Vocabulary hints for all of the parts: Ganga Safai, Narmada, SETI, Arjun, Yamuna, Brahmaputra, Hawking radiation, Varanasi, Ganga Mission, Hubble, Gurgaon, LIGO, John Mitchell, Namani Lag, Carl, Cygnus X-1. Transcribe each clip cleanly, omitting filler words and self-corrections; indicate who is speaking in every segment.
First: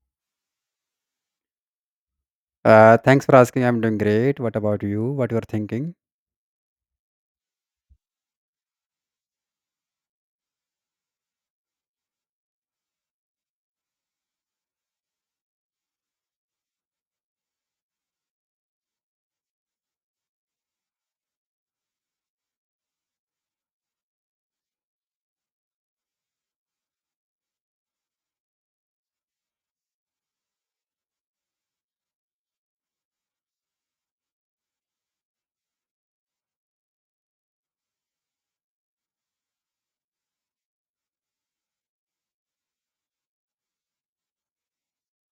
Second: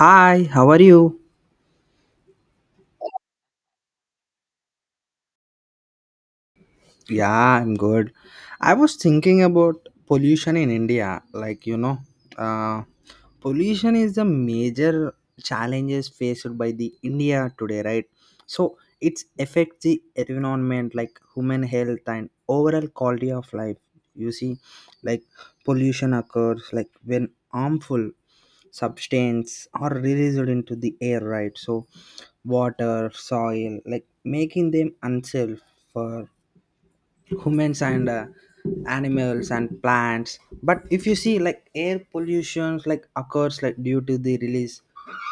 Speaker 1: Hi, how are you?
Speaker 2: Thanks for asking. I'm doing great. What about you? What you're thinking?
Speaker 1: Yeah, I'm good. I was thinking about pollution in India. Like, uh, pollution is the major challenges faced by the India today, right? So it's affects the environment like human health and overall quality of life. You see, like pollution occurs like when harmful substance are released into the air, right? So water, soil, like making them unsafe for humans and animals and plants. But if you see like air pollution like occurs like due to the release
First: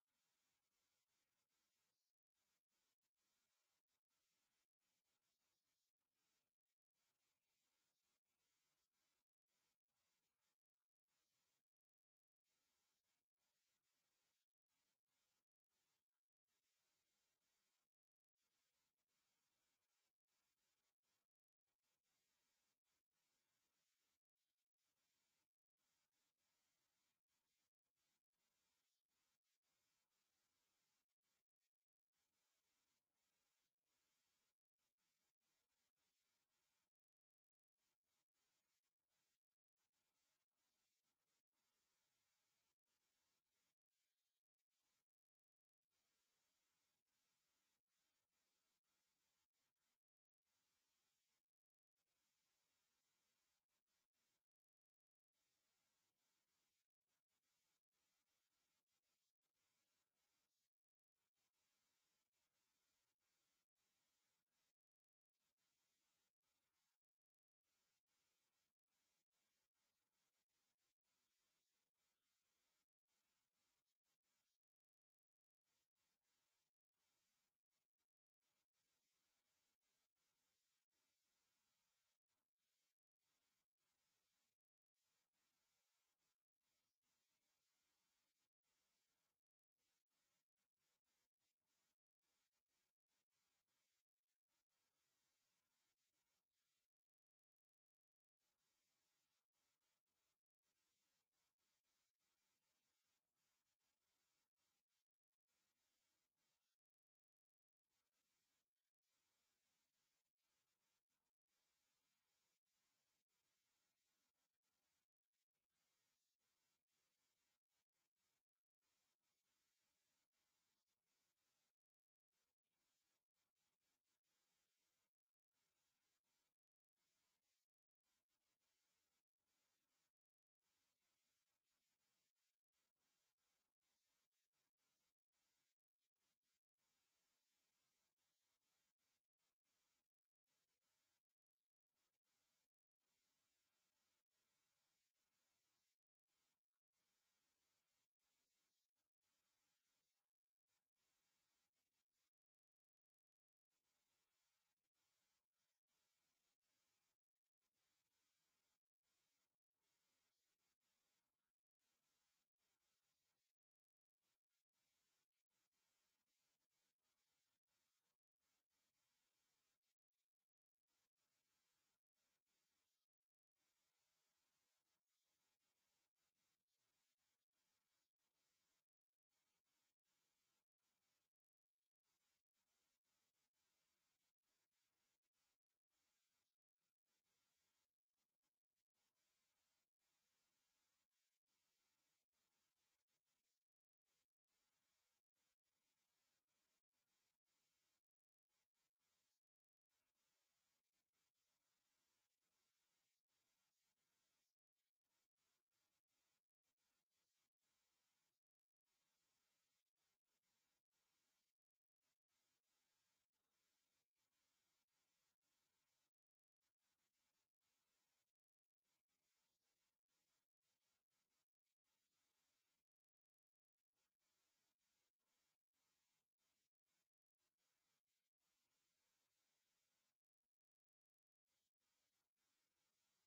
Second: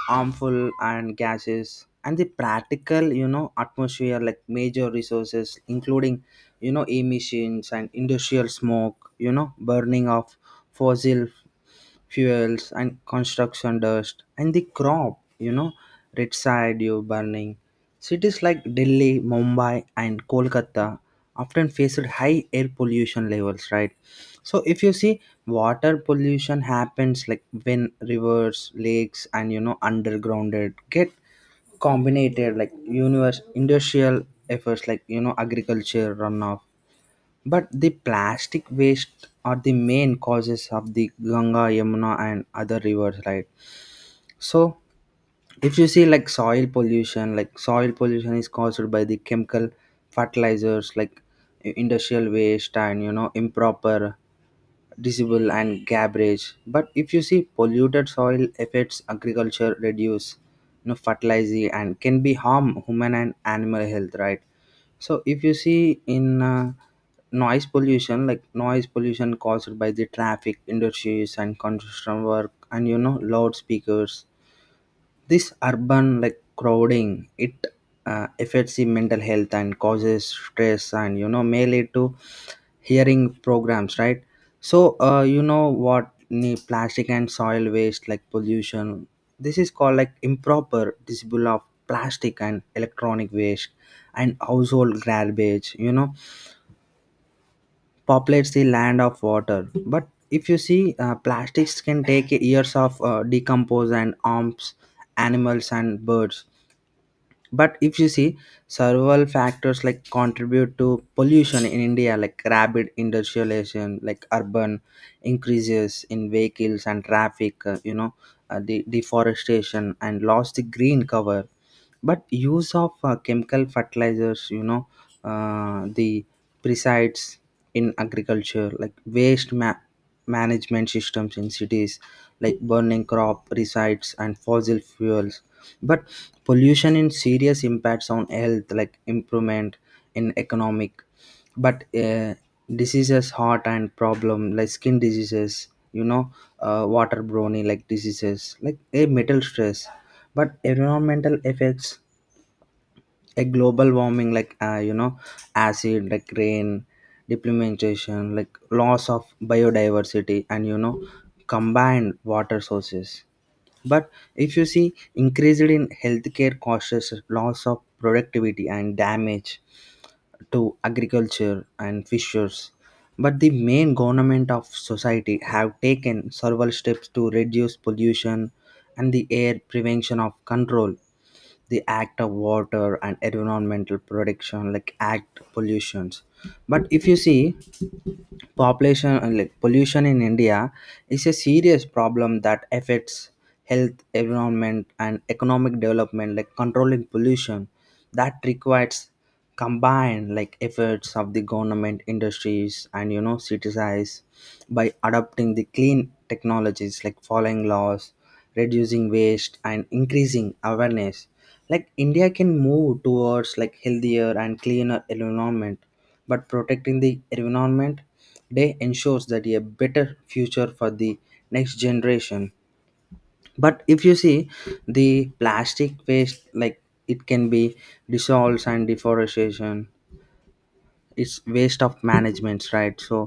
Speaker 1: harmful and gases and the practical atmosphere like major resources including emissions and industrial smoke, burning of fossil fuels and construction dust and the crop residue burning. Cities like Delhi, Mumbai and Kolkata often faced high air pollution levels, right? So if you see, water pollution happens like when rivers, lakes and undergrounded get combinated like universe industrial efforts, like agriculture runoff, but the plastic waste are the main causes of the Ganga, Yamuna and other rivers, right? So if you see like soil pollution, like soil pollution is caused by the chemical fertilizers like industrial waste and improper disable and garbage. But if you see polluted soil affects agriculture, reduce fertilizing, and can be harm human and animal health, right? So if you see in noise pollution, like noise pollution caused by the traffic, industries and construction work and loudspeakers. This urban like crowding it affects the mental health and causes stress and mainly to hearing programs, right? So what the plastic and soil waste like pollution, this is called like improper disposal of plastic and electronic waste and household garbage, populates the land of water. But if you see plastics can take years of decompose and harms animals and birds. But if you see, several factors like contribute to pollution in India, like rapid industrialization, like urban increases in vehicles and traffic, the deforestation and lost the green cover, but use of chemical fertilizers, the presides in agriculture, like waste management systems in cities like burning crop resides and fossil fuels. But pollution in serious impacts on health like improvement in economic, but diseases, heart and problem like skin diseases, water brownie like diseases like a metal stress. But environmental effects a global warming like, acid like rain depletion, like loss of biodiversity and combined water sources. But if you see, increased in healthcare costs, loss of productivity and damage to agriculture and fishers. But the main government of society have taken several steps to reduce pollution and the air prevention of control, the act of water and environmental protection like act pollutions. But if you see, population, like pollution in India is a serious problem that affects health, environment and economic development, like controlling pollution that requires combined like efforts of the government, industries and citizens. By adopting the clean technologies, like following laws, reducing waste and increasing awareness, like India can move towards like healthier and cleaner environment. But protecting the environment, they ensures that a better future for the next generation. But if you see, the plastic waste like it can be dissolved and deforestation, it's waste of management, right? So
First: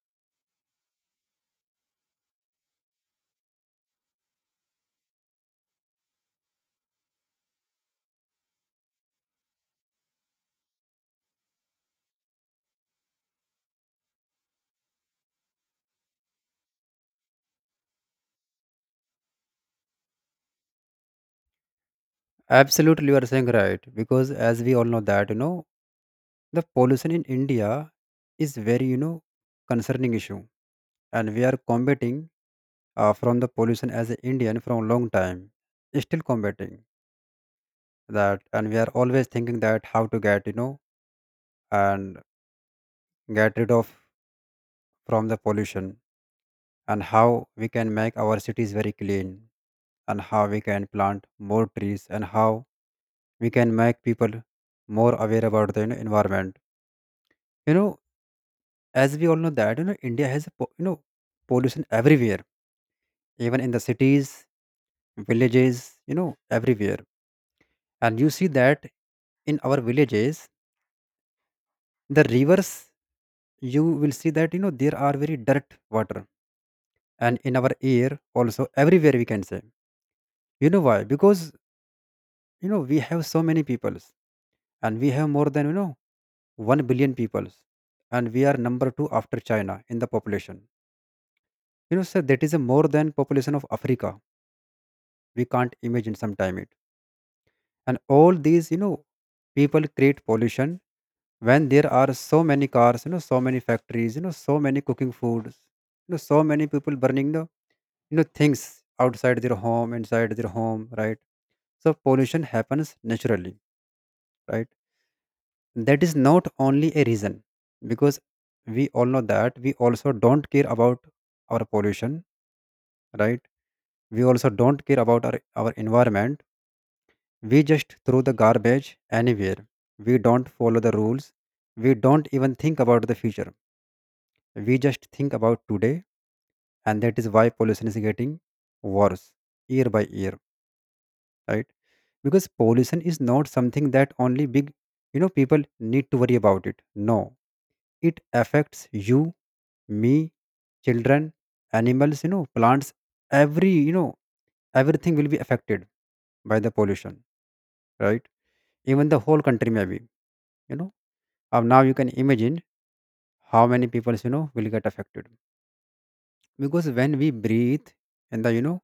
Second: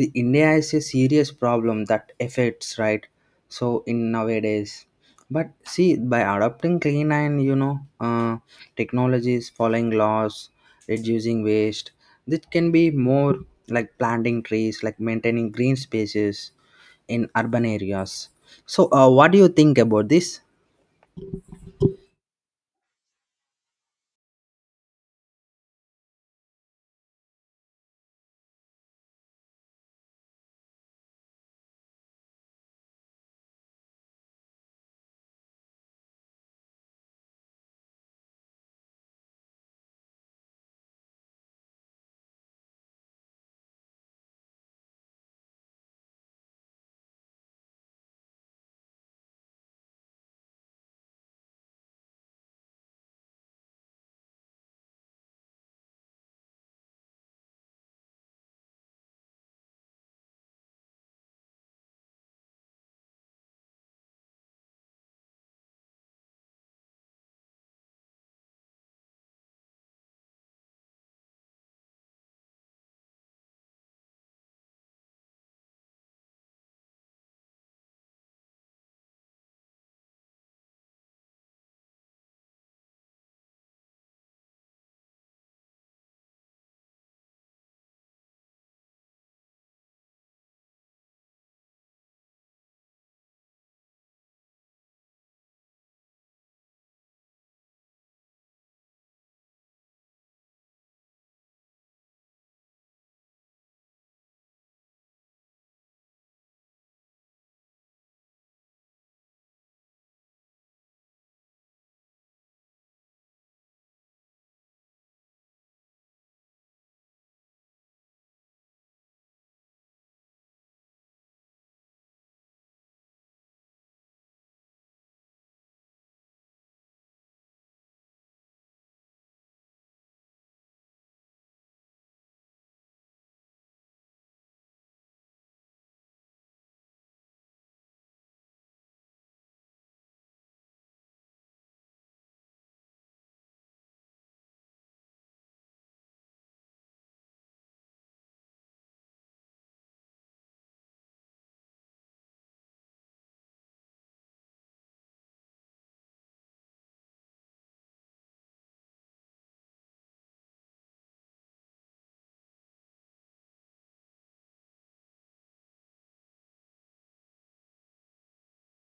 Speaker 1: the India is a serious problem that affects, right? So in nowadays, but see, by adopting clean and technologies, following laws, reducing waste, this can be more like planting trees, like maintaining green spaces in urban areas. So what do you think about this?
Speaker 2: Absolutely, you are saying right. Because as we all know that, the pollution in India is very, concerning issue. And we are combating from the pollution as an Indian from a long time. Still combating that. And we are always thinking that how to get, and get rid of from the pollution, and how we can make our cities very clean, and how we can plant more trees, and how we can make people more aware about the environment. you know as we all know that India has a pollution everywhere, even in the cities, villages, everywhere. And you see that in our villages, the rivers, you will see that there are very dirt water, and in our air also everywhere, we can say. You know why? Because we have so many peoples, and we have more than 1 billion people, and we are number 2 after China in the population. You know, sir, that is a more than population of Africa. We can't imagine sometime it. And all these people create pollution. When there are so many cars, so many factories, so many cooking foods, so many people burning the things outside their home, inside their home, right? So pollution happens naturally, right? That is not only a reason. Because we all know that we also don't care about our pollution, right? We also don't care about our environment. We just throw the garbage anywhere. We don't follow the rules. We don't even think about the future. We just think about today. And that is why pollution is getting worse year by year, right? Because pollution is not something that only big people need to worry about it. No, it affects you, me, children, animals, plants, every, you know, everything will be affected by the pollution, right? Even the whole country, maybe, you know. Now you can imagine how many people, will get affected. Because when we breathe in the, you know,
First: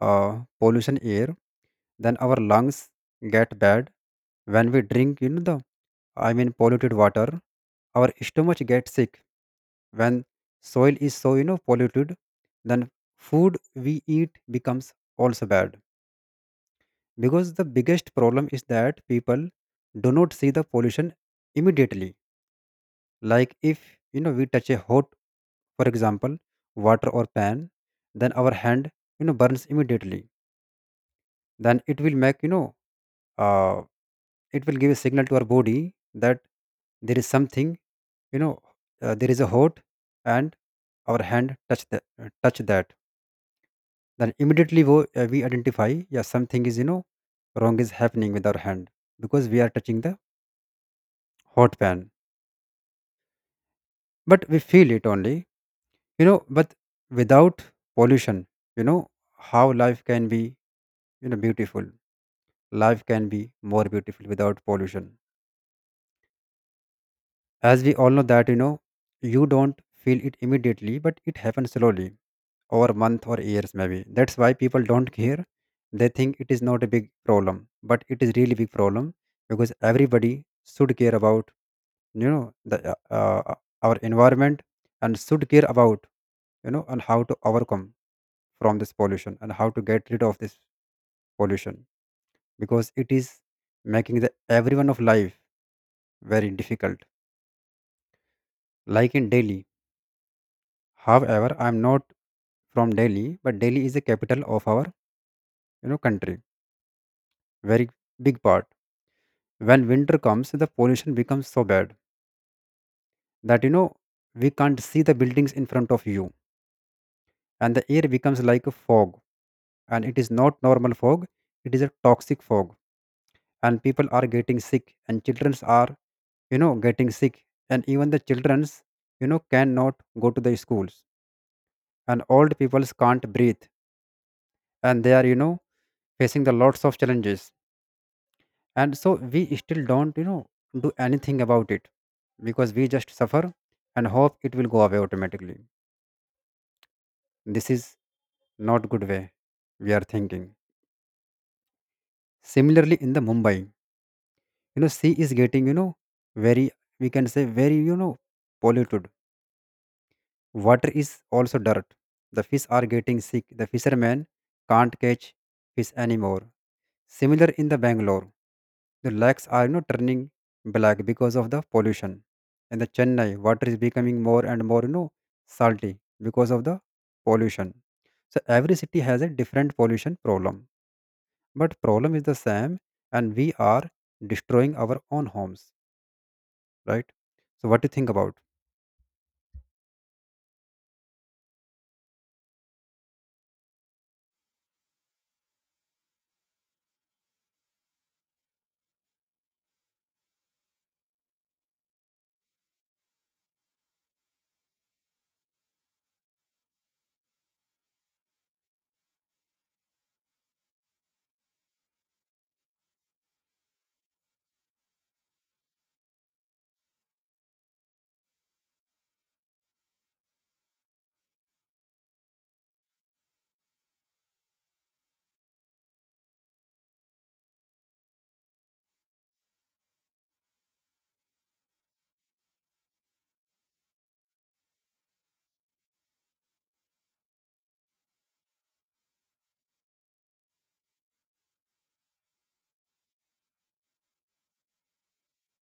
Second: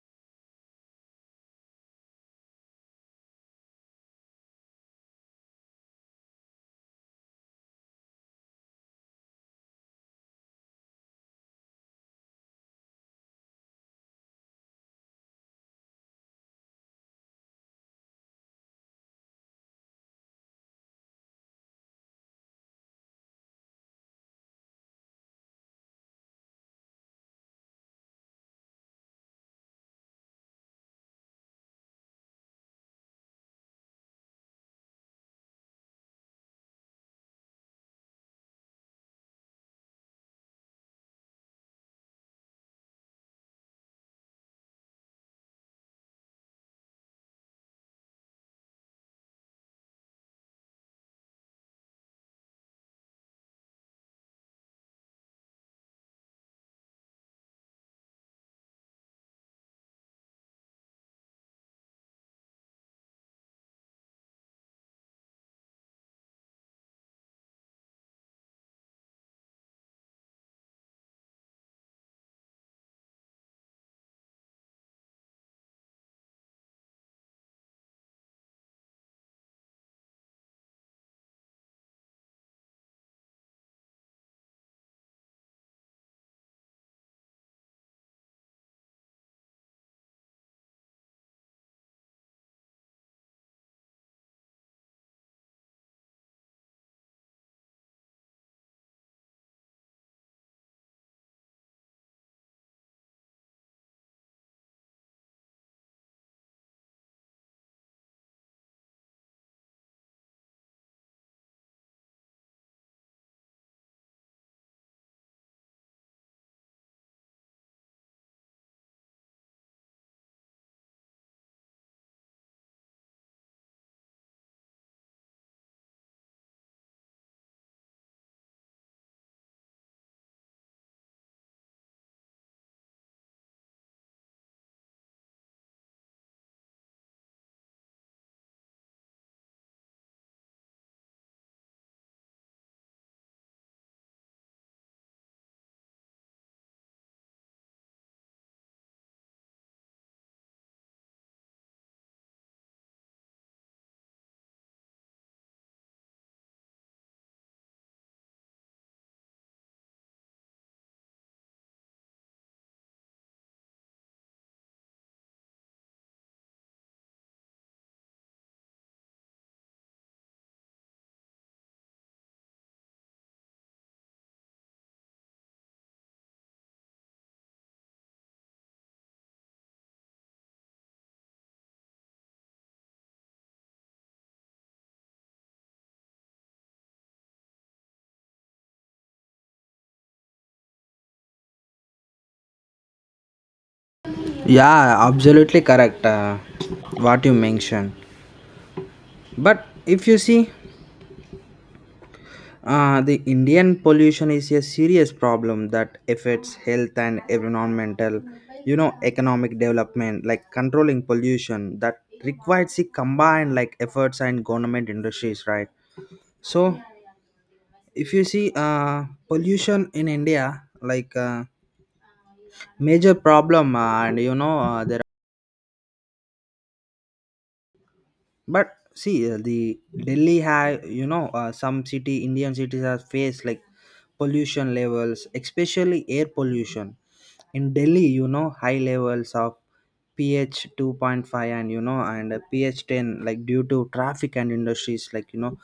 Speaker 2: uh, pollution air, then our lungs get bad. When we drink, polluted water, our stomach gets sick. When soil is so polluted, then food we eat becomes also bad. Because the biggest problem is that people do not see the pollution immediately. Like if we touch a hot, for example, water or pan, then our hand burns immediately. Then it will make uh, it will give a signal to our body that there is something you know there is a hot, and our hand touch the touch that. Then immediately we identify, yeah, something is wrong is happening with our hand, because we are touching the hot pan. But we feel it only, but without pollution, you know how life can be, beautiful. Life can be more beautiful without pollution. As we all know that you don't feel it immediately, but it happens slowly over month or years maybe. That's why people don't care. They think it is not a big problem, but it is really big problem. Because everybody should care about you know the uh, our environment, and should care about and how to overcome from this pollution, and how to get rid of this pollution. Because it is making the everyone of life very difficult, like in Delhi. However, I'm not from Delhi, but Delhi is the capital of our country. Very big part. When winter comes, the pollution becomes so bad that we can't see the buildings in front of you, and the air becomes like a fog. And it is not normal fog; it is a toxic fog. And people are getting sick, and childrens are getting sick, and even the childrens cannot go to the schools, and old peoples can't breathe, and they are facing the lots of challenges. And so we still don't do anything about it, because we just suffer and hope it will go away automatically. This is not good way we are thinking. Similarly in the Mumbai, sea is getting, very, we can say very, polluted. Water is also dirt. The fish are getting sick, the fishermen can't catch fish anymore. Similar in the Bangalore, the lakes are, turning black because of the pollution. And the Chennai, water is becoming more and more, salty because of the pollution. So every city has a different pollution problem, but problem is the same, and we are destroying our own homes, right? So what do you think about?
Speaker 1: Yeah, absolutely correct. What you mentioned. But if you see, the Indian pollution is a serious problem that affects health and environmental, economic development. Like controlling pollution that requires a combined like efforts and government industries, right? So, if you see, pollution in India, like major problem, the but see, the Delhi have some city Indian cities have faced like pollution levels, especially air pollution. In Delhi, you know high levels of pH 2.5 and pH 10 like due to traffic and industries, like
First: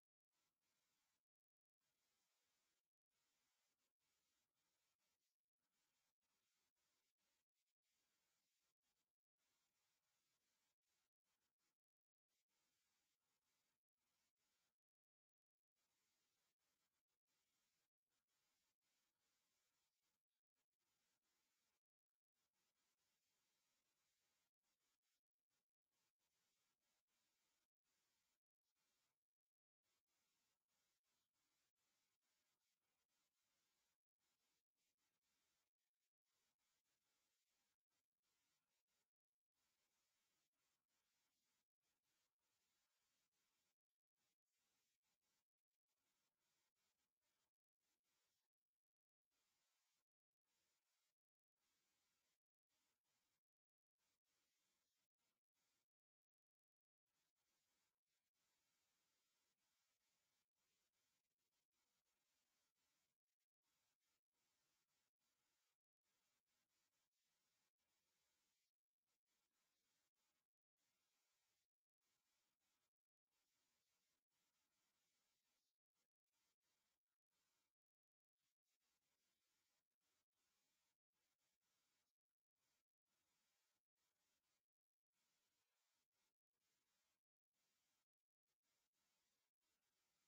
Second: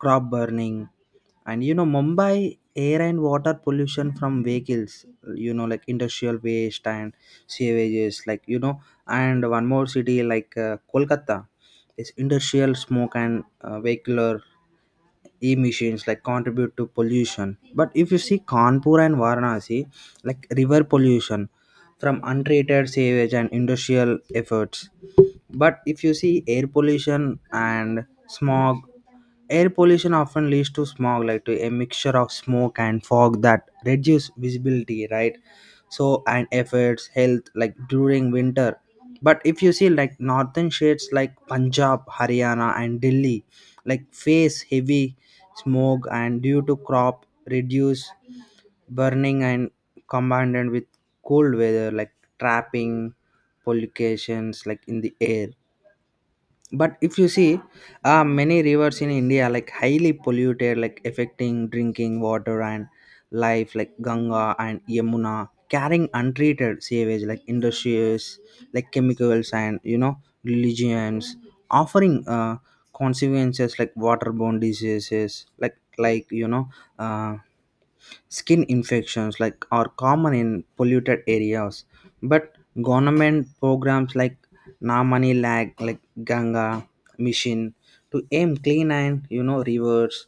Speaker 1: crop burning, and Mumbai air and water pollution from vehicles, like industrial waste and sewages, and one more city like Kolkata, this industrial smoke and vehicular emissions like contribute to pollution. But if you see Kanpur and Varanasi, like river pollution from untreated sewage and industrial efforts. But if you see air pollution and smog, air pollution often leads to smog, like to a mixture of smoke and fog that reduce visibility, right? So and efforts health like during winter. But if you see like northern states like Punjab, Haryana and Delhi like face heavy smoke and due to crop reduce burning and combined with cold weather like trapping pollutions like in the air. But if you see, many rivers in India like highly polluted, like affecting drinking water and life, like Ganga and Yamuna carrying untreated sewage, like industries like chemicals and religions offering consequences like waterborne diseases uh, skin infections like are common in polluted areas. But government programs like Namani Lag, like Ganga Mission, to aim clean and rivers.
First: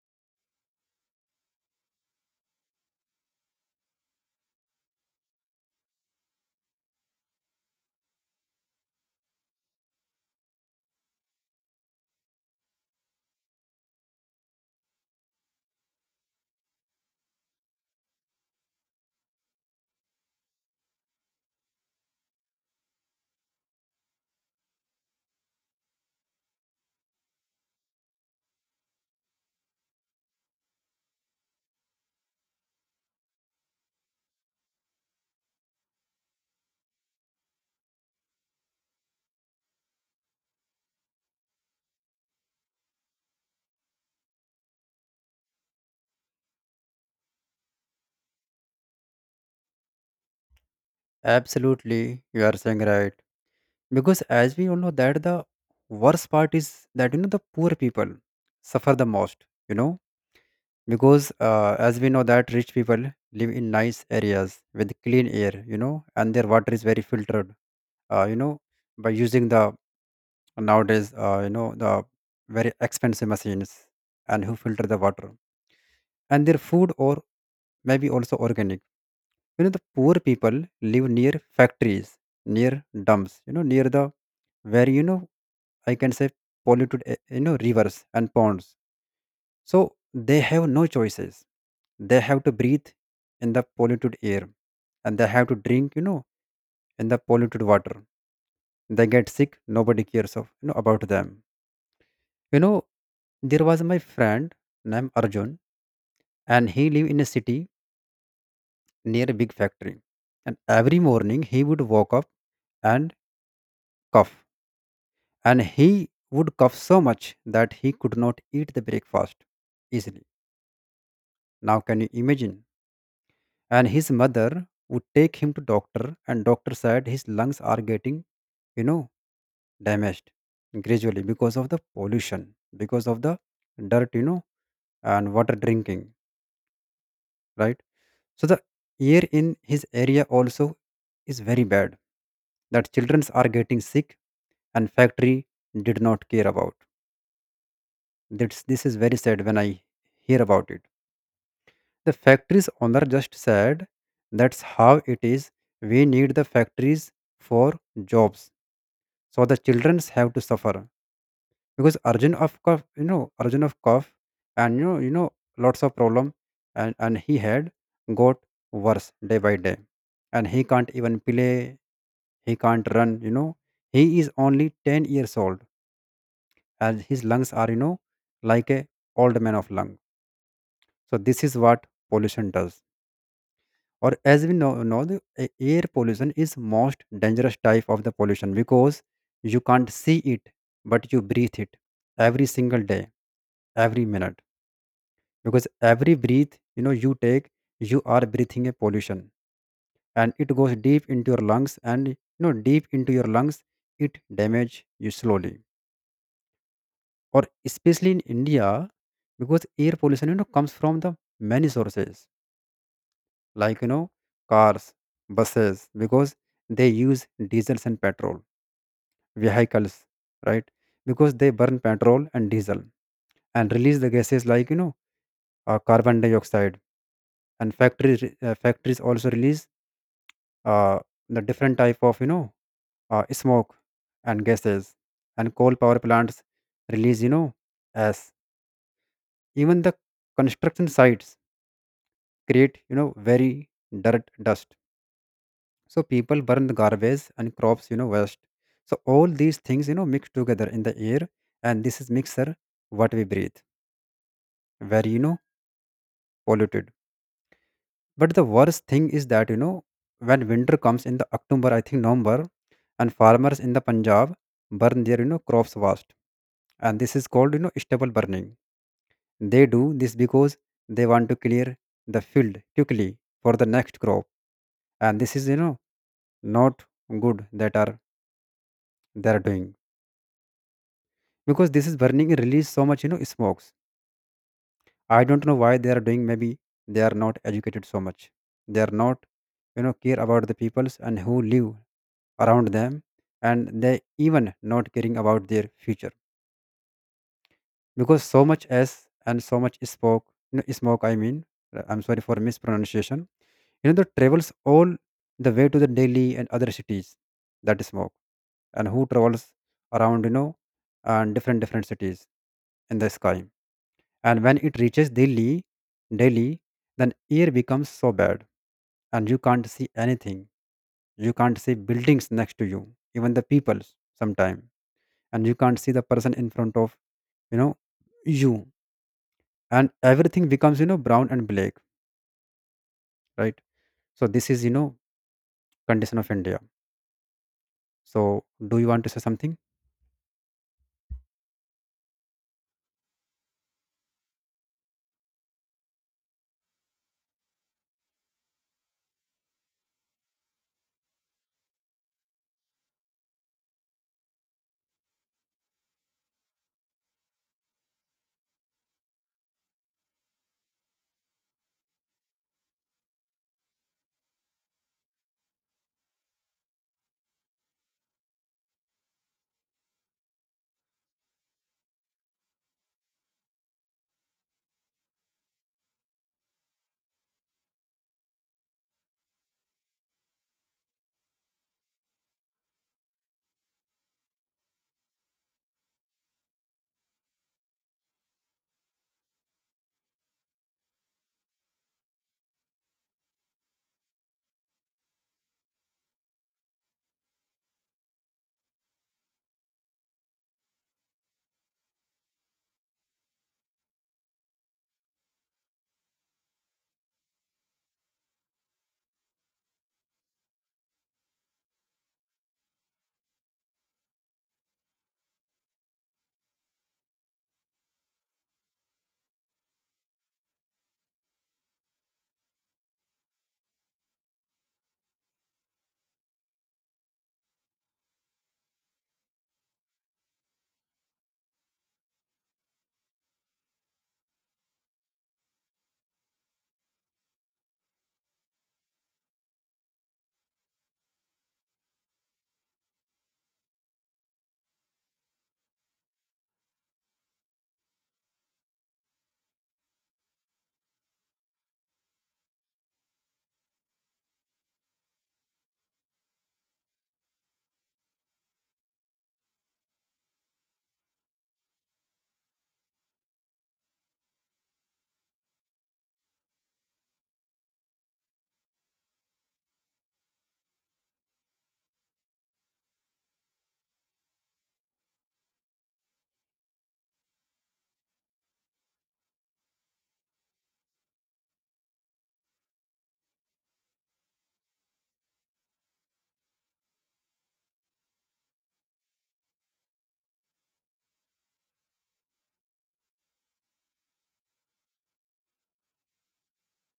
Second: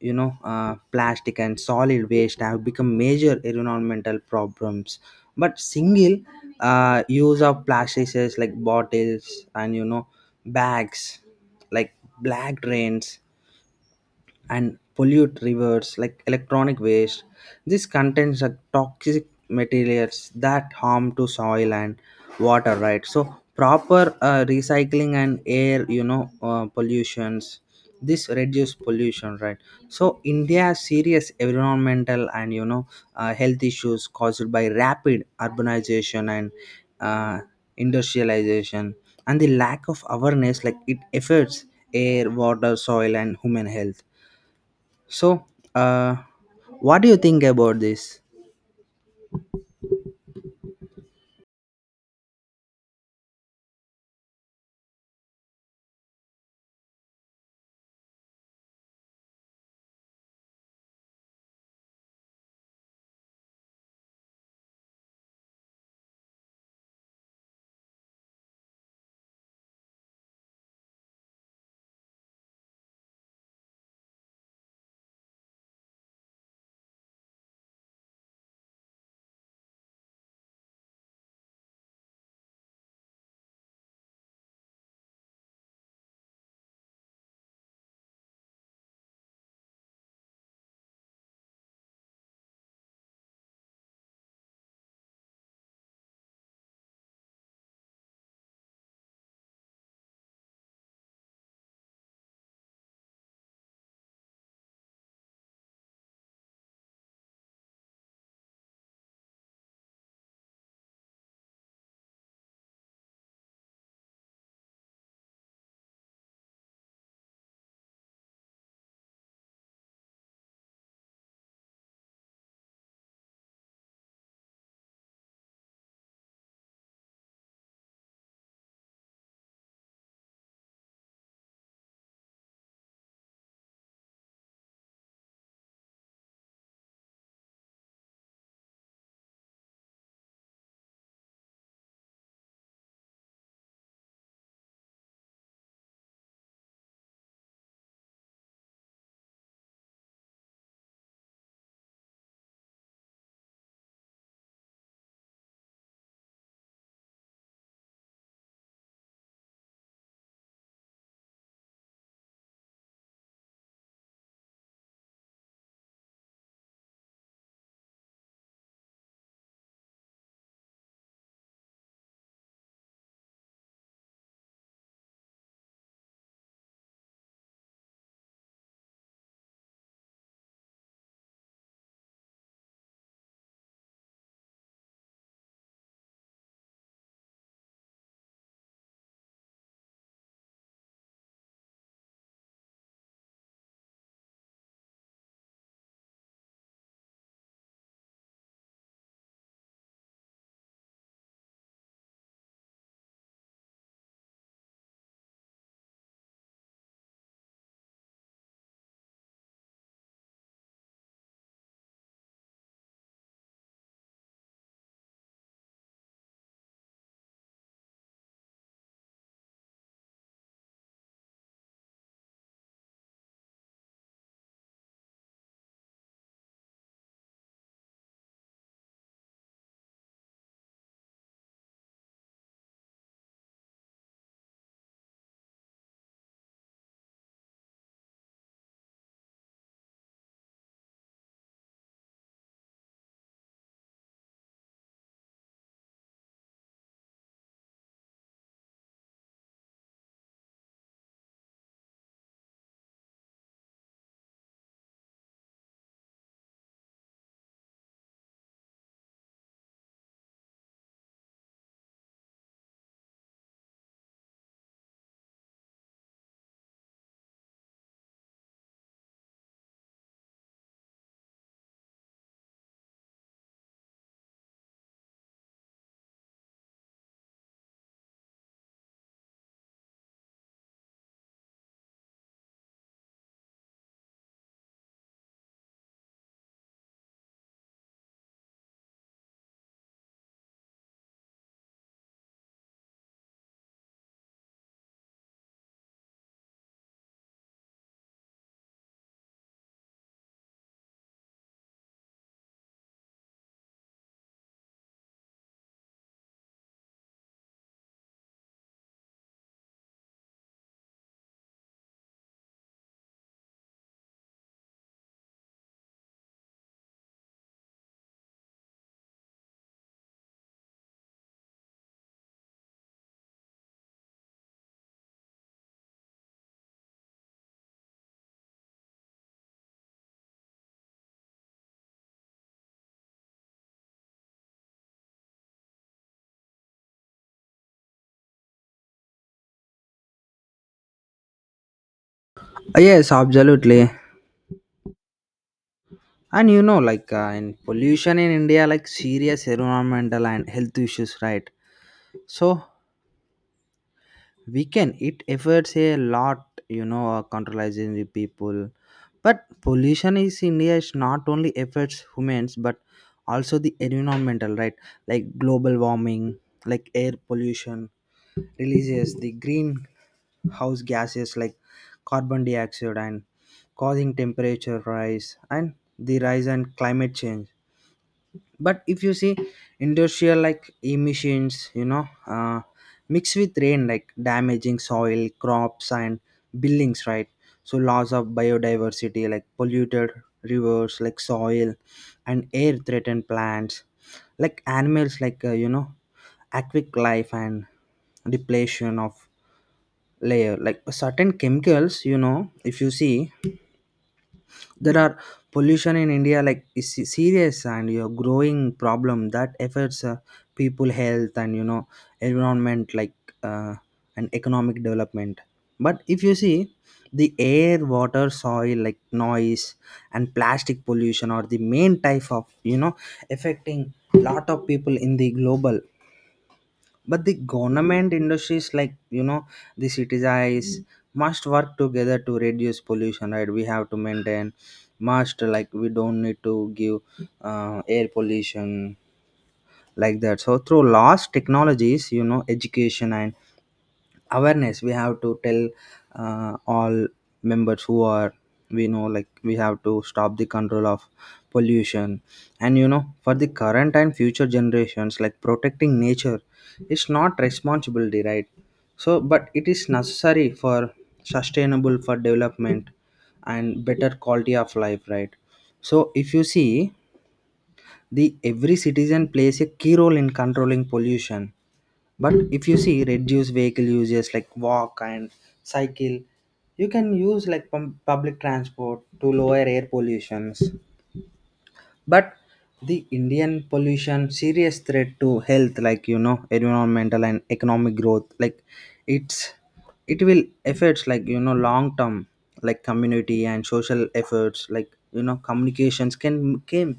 Speaker 1: Plastic and solid waste have become major environmental problems. But single use of plastics like bottles and bags, like black drains and pollute rivers like electronic waste. This contains a toxic materials that harm to soil and water, right? So proper recycling and air, pollutions. This reduce pollution, right? So India has serious environmental and health issues caused by rapid urbanization and uh, industrialization, and the lack of awareness, like it affects air, water, soil and human health. So, uh, what do you think about this?
Speaker 2: Absolutely, you are saying right. Because as we all know that the worst part is that the poor people suffer the most, you know, because as we know that rich people live in nice areas with clean air, you know, and their water is very filtered, uh, you know, by using the nowadays the very expensive machines, and who filter the water, and their food or maybe also organic. You know the poor people live near factories, near dumps, near the where I can say polluted, rivers and ponds. So they have no choices. They have to breathe in the polluted air, and they have to drink, in the polluted water. They get sick, nobody cares of about them. You know, there was my friend named Arjun, and he lived in a city near a big factory. And every morning he would walk up and cough, and he would cough so much that he could not eat the breakfast easily. Now, can you imagine? And his mother would take him to doctor, and doctor said his lungs are getting, you know, damaged gradually because of the pollution, because of the dirt, and water drinking, right? So the air in his area also is very bad. That children are getting sick, and factory did not care about. This is very sad when I hear about it. The factory's owner just said that's how it is. We need the factories for jobs. So the childrens have to suffer. Because urgent of cough, urgent of cough, and lots of problem, and he had got worse day by day. And he can't even play, he can't run, he is only 10 years old, and his lungs are, like a old man of lung. So this is what pollution does. Or as we know, the air pollution is most dangerous type of the pollution, because you can't see it, but you breathe it every single day, every minute. Because every breath, you take, you are breathing a pollution, and it goes deep into your lungs, and you know deep into your lungs it damage you slowly. Or especially in India, because air pollution, comes from the many sources, like, cars, buses, because they use diesels and petrol, vehicles, right? Because they burn petrol and diesel, and release the gases like, carbon dioxide. And factories, factories also release uh, the different type of, smoke and gases. And coal power plants release, as even the construction sites create, very dirt dust. So people burn the garbage and crops, waste. So all these things, mix together in the air, and this is mixer what we breathe, very polluted. But the worst thing is that, when winter comes in the October, I think November, and farmers in the Punjab burn their, crops vast. And this is called, stubble burning. They do this because they want to clear the field quickly for the next crop. And this is, not good that are they are doing, because this is burning release so much, smokes. I don't know why they are doing. Maybe they are not educated so much. They are not, care about the peoples and who live around them. And they even not caring about their future, because so much s and so much smoke. No, smoke I mean. I'm sorry for mispronunciation. That travels all the way to the Delhi and other cities. That is smoke and who travels around, and different different cities in the sky. And when it reaches Delhi, then air becomes so bad, and you can't see anything. You can't see buildings next to you, even the people sometime. And you can't see the person in front of, you know you. And everything becomes, brown and black, right? So this is, condition of India. So do you want to say something?
Speaker 1: Yes, absolutely. And in pollution in India, like serious environmental and health issues, right? So, we can it efforts a lot, controlling the people, but pollution is India is not only affects humans but also the environmental, right? Like global warming, like air pollution releases the greenhouse gases like carbon dioxide and causing temperature rise and the rise and climate change. But if you see industrial like emissions, mixed with rain like damaging soil, crops and buildings, right? So loss of biodiversity, like polluted rivers, like soil and air threatened plants like animals, like aquatic life and depletion of layer, like certain chemicals, you know. If you see, there are pollution in India like is serious and growing problem that affects people health and environment, like, uh, and economic development. But if you see, the air, water, soil like noise and plastic pollution are the main type of affecting lot of people in the global, but the government industries, the cities eyes must work together to reduce pollution, right? We have to maintain must, like we don't need to give air pollution like that. So through laws, technologies, education and awareness, we have to tell all members who are we know, like we have to stop the control of pollution, and for the current and future generations, like protecting nature is not responsibility, right? So but it is necessary for sustainable for development and better quality of life, right? So if you see the every citizen plays a key role in controlling pollution. But if you see, reduce vehicle uses like walk and cycle, you can use like public transport to lower air pollutions. But the Indian pollution serious threat to health, like environmental and economic growth. Like it's it will affects like long term, like community and social efforts, like communications can came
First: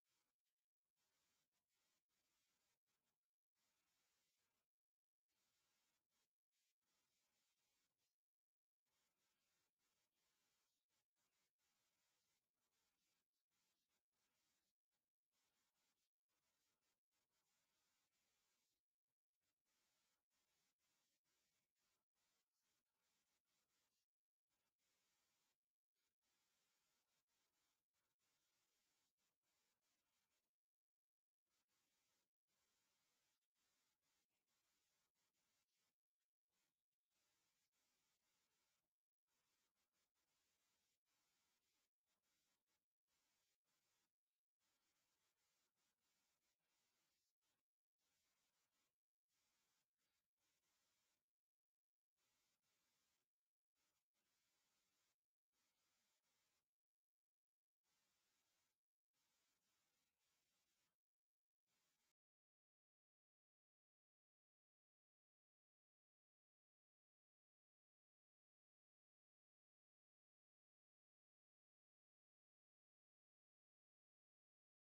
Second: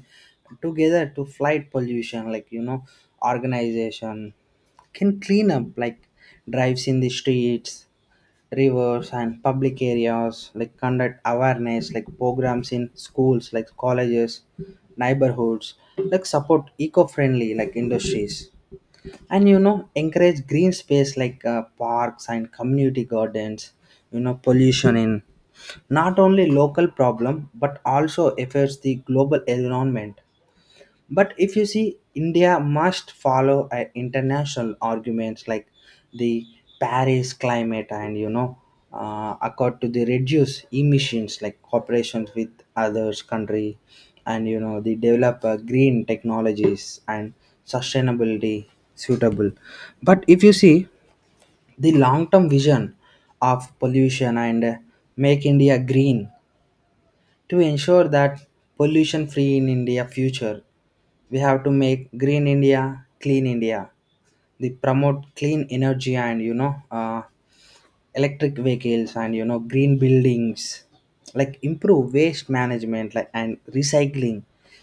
Speaker 1: together to fight pollution, like organization can clean up like drives in the streets, rivers and public areas, like conduct awareness like programs in schools, like colleges, neighborhoods, like support eco-friendly like industries, and encourage green space, like parks and community gardens, you know. Pollution in not only local problem but also affects the global environment. But if you see India must follow international arguments like the Paris climate and accord to the reduce emissions, like cooperation with others country, and the develop green technologies and sustainability suitable. But if you see the long term vision of pollution and, make India green to ensure that pollution free in India future, we have to make green India, clean India. They promote clean energy and electric vehicles and green buildings, like improve waste management like and recycling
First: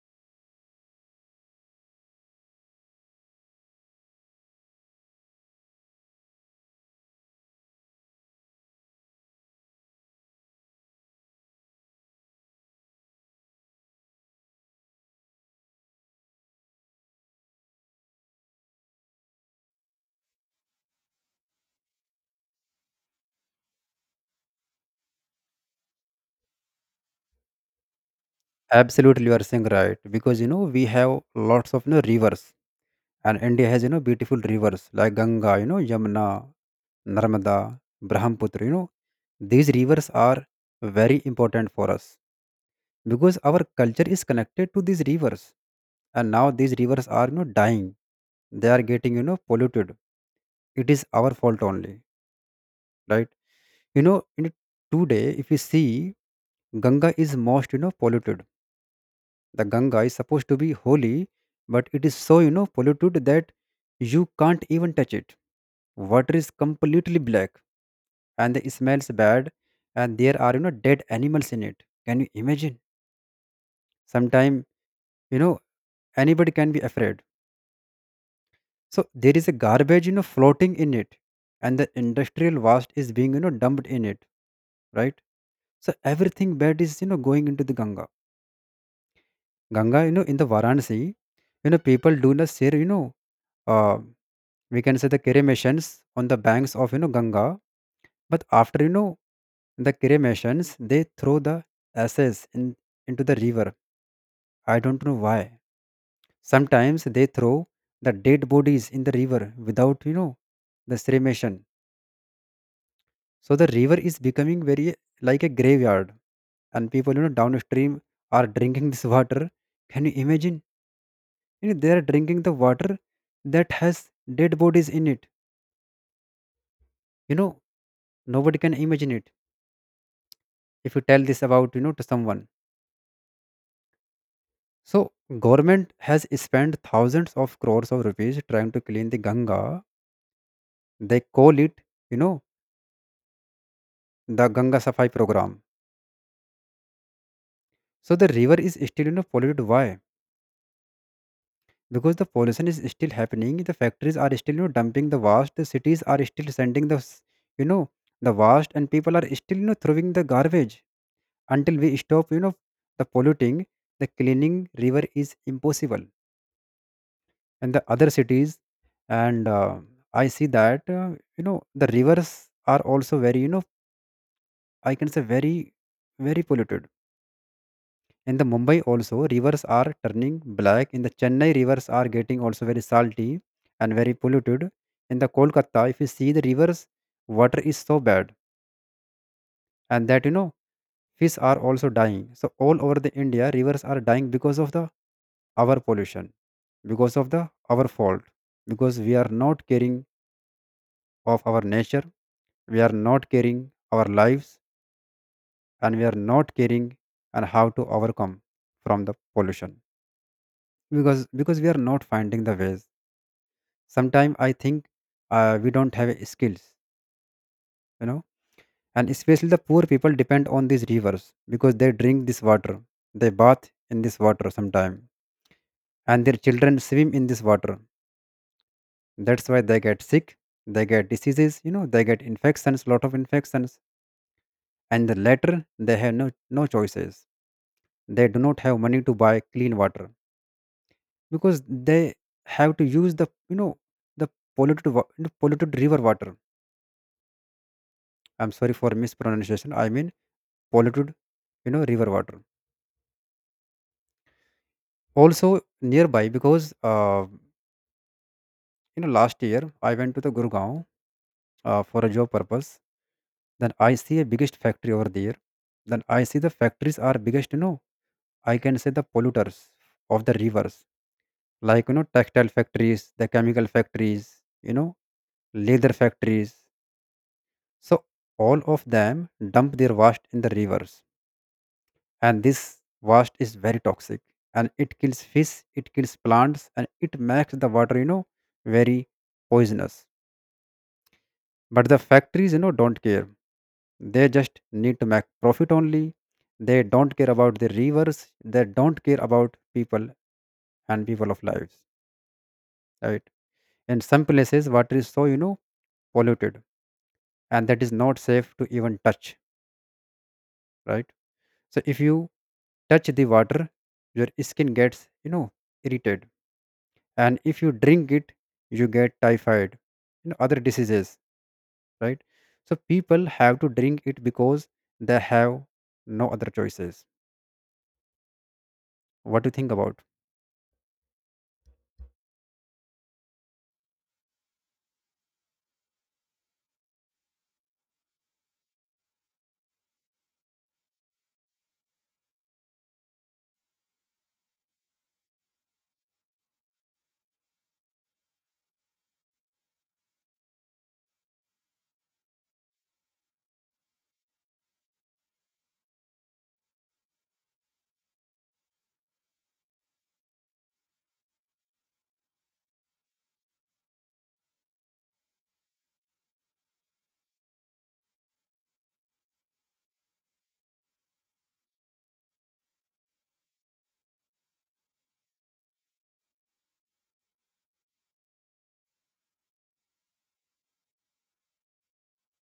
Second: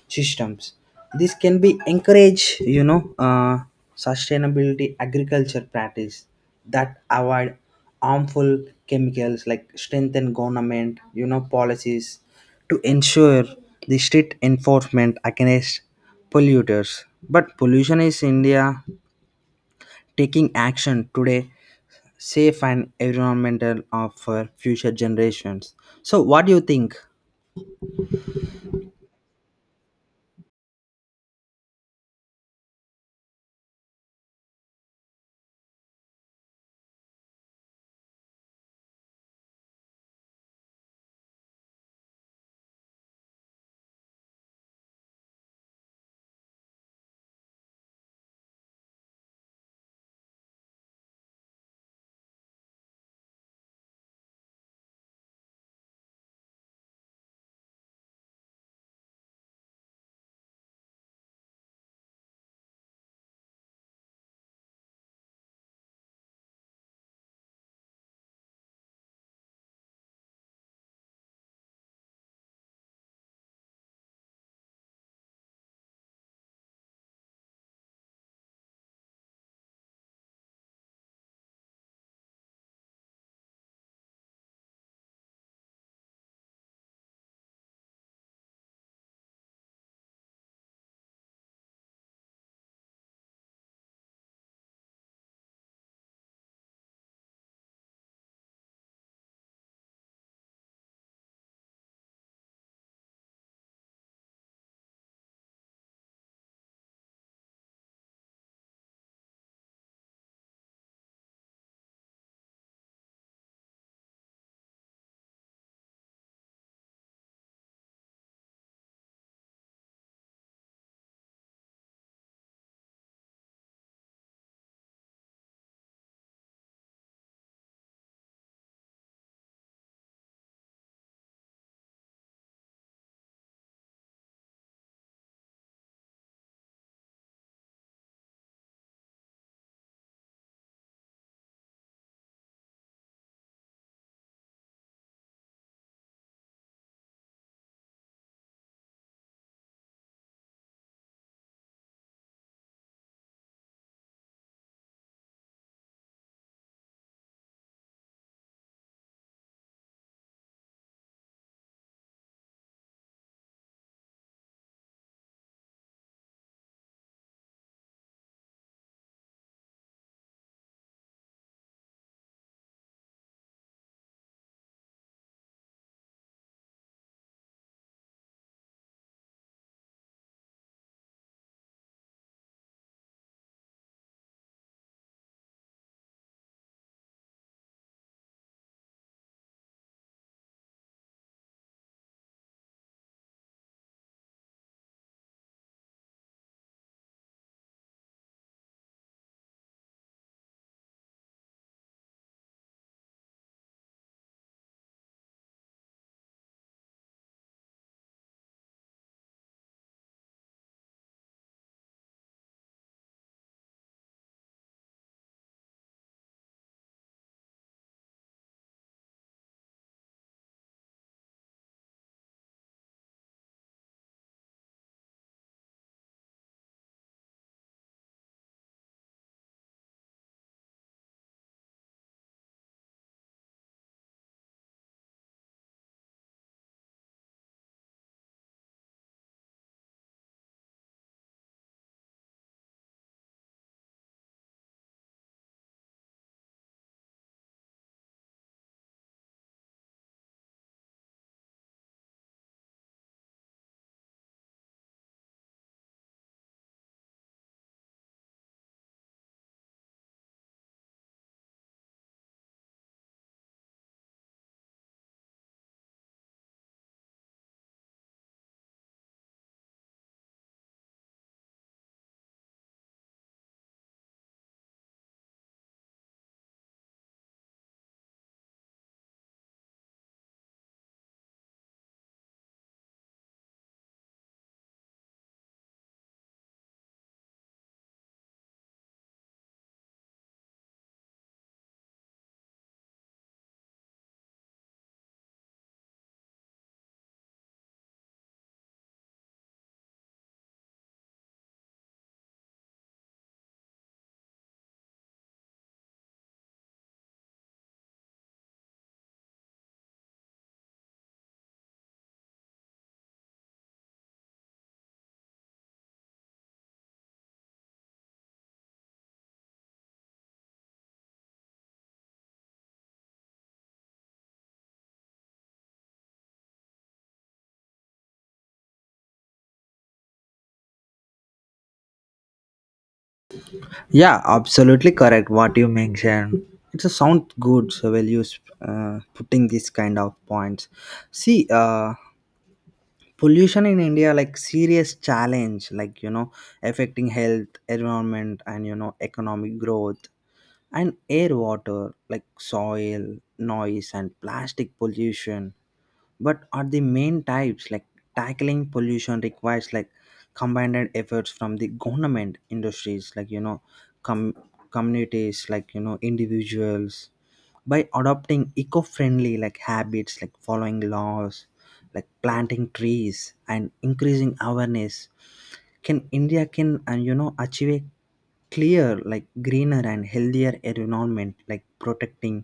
Speaker 1: systems. This can be encourage sustainability agriculture practice that avoid harmful chemicals, like strengthen government policies to ensure the strict enforcement against polluters. But pollution is India, taking action today safe and environmental of for future generations. So what do you think?
Speaker 2: Absolutely, you are saying right, because, we have lots of, rivers. And India has, beautiful rivers, like Ganga, Yamuna, Narmada, Brahmaputra. These rivers are very important for us, because our culture is connected to these rivers. And now these rivers are, dying. They are getting, polluted. It is our fault only, right? In today, if you see, Ganga is most, polluted. The Ganga is supposed to be holy, but it is so, polluted that you can't even touch it. Water is completely black and the smells bad, and there are, dead animals in it. Can you imagine? Sometime, you know, anybody can be afraid. So there is a garbage, floating in it, and the industrial waste is being, dumped in it, right? So everything bad is, going into the in the Varanasi, people do not share, uh, we can say the cremations on the banks of, Ganga. But after, the cremations, they throw the ashes in, into the river. I don't know why. Sometimes they throw the dead bodies in the river without, the cremation. So the river is becoming very like a graveyard, and people, downstream are drinking this water. Can you imagine? They are drinking the water that has dead bodies in it. You know, Nobody can imagine it if you tell this about, to someone. So government has spent thousands of crores of rupees trying to clean the Ganga. They call it, you know, the Ganga Safai program. So the river is still, polluted. Why? Because the pollution is still happening. The factories are still, dumping the waste. The cities are still sending you know, the waste, and people are still, throwing the garbage. Until we stop, the polluting, the cleaning river is impossible. And the other cities, and I see that, the rivers are also very, I can say very very polluted. In the Mumbai also, rivers are turning black. In the Chennai, rivers are getting also very salty and very polluted. In the Kolkata, if you see the rivers, water is so bad, and that, fish are also dying. So all over the India, rivers are dying because of the our pollution, because of the our fault, because we are not caring of our nature. We are not caring our lives, and we are not caring and how to overcome from the pollution, because we are not finding the ways. Sometimes I think, we don't have skills, you know and especially the poor people depend on these rivers, because they drink this water. They bath in this water sometime, and their children swim in this water. That's why they get sick. They get diseases, they get infections, lot of infections. And the latter, they have no choices. They do not have money to buy clean water, because they have to use the, the polluted river water. I'm sorry for mispronunciation, I mean polluted, river water also nearby, because, last year I went to the Gurgaon, for a job purpose. Then I see a biggest factory over there. Then I see the factories are biggest, I can say the polluters of the rivers, like, textile factories, the chemical factories, you know, leather factories. So all of them dump their waste in the rivers, and this waste is very toxic, and it kills fish, it kills plants, and it makes the water, very poisonous. But the factories, don't care. They just need to make profit only. They don't care about the rivers. They don't care about people and people of lives, right? In some places, water is so, polluted, and that is not safe to even touch, right? So if you touch the water, your skin gets, irritated. And if you drink it, you get typhoid, other diseases, right? So people have to drink it, because they have no other choices. What do you think about?
Speaker 1: Yeah, absolutely correct what you mentioned. It's a sound good so well you putting this kind of points. See, pollution in India like serious challenge, like affecting health, environment, and economic growth and air, water like soil, noise, and plastic pollution, but are the main types, like tackling pollution requires like combined efforts from the government, industries, like com- communities, like individuals. By adopting eco-friendly like habits, like following laws, like planting trees and increasing awareness, can India can and achieve a clear like greener and healthier environment, like protecting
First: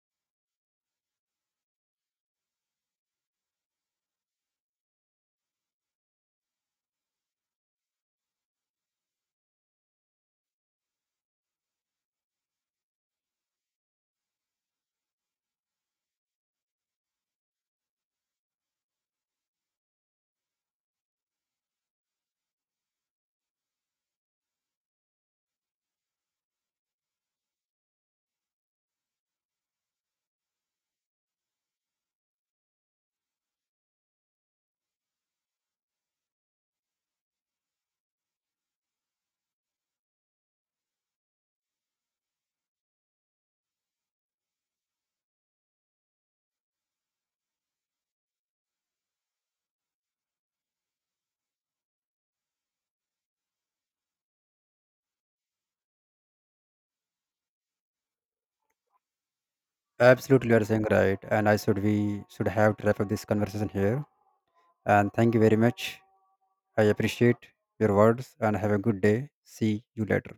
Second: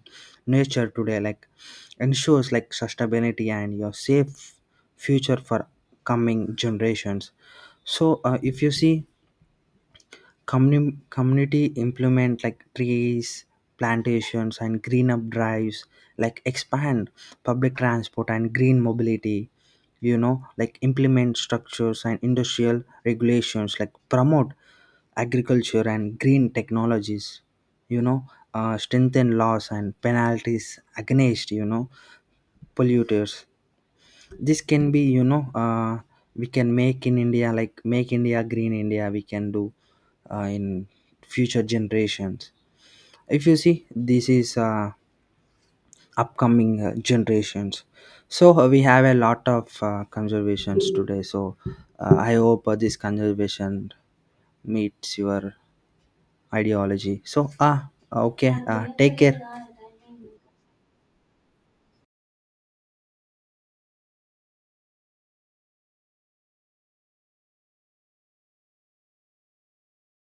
Speaker 1: nature today, like ensures like sustainability and your safe future for coming generations. So if you see community implement like trees plantations and green up drives, like expand public transport and green mobility, like implement structures and industrial regulations, like promote agriculture and green technologies, you know strengthen laws and penalties against polluters. This can be, we can make in India, like make India green India, we can do in future generations. If you see, this is upcoming generations. So we have a lot of conservations today. So I hope this conservation meets your ideology. So, take care.
Speaker 2: Absolutely, you are saying right. And I should we should have to wrap up this conversation here. And thank you very much. I appreciate your words, and have a good day. See you later.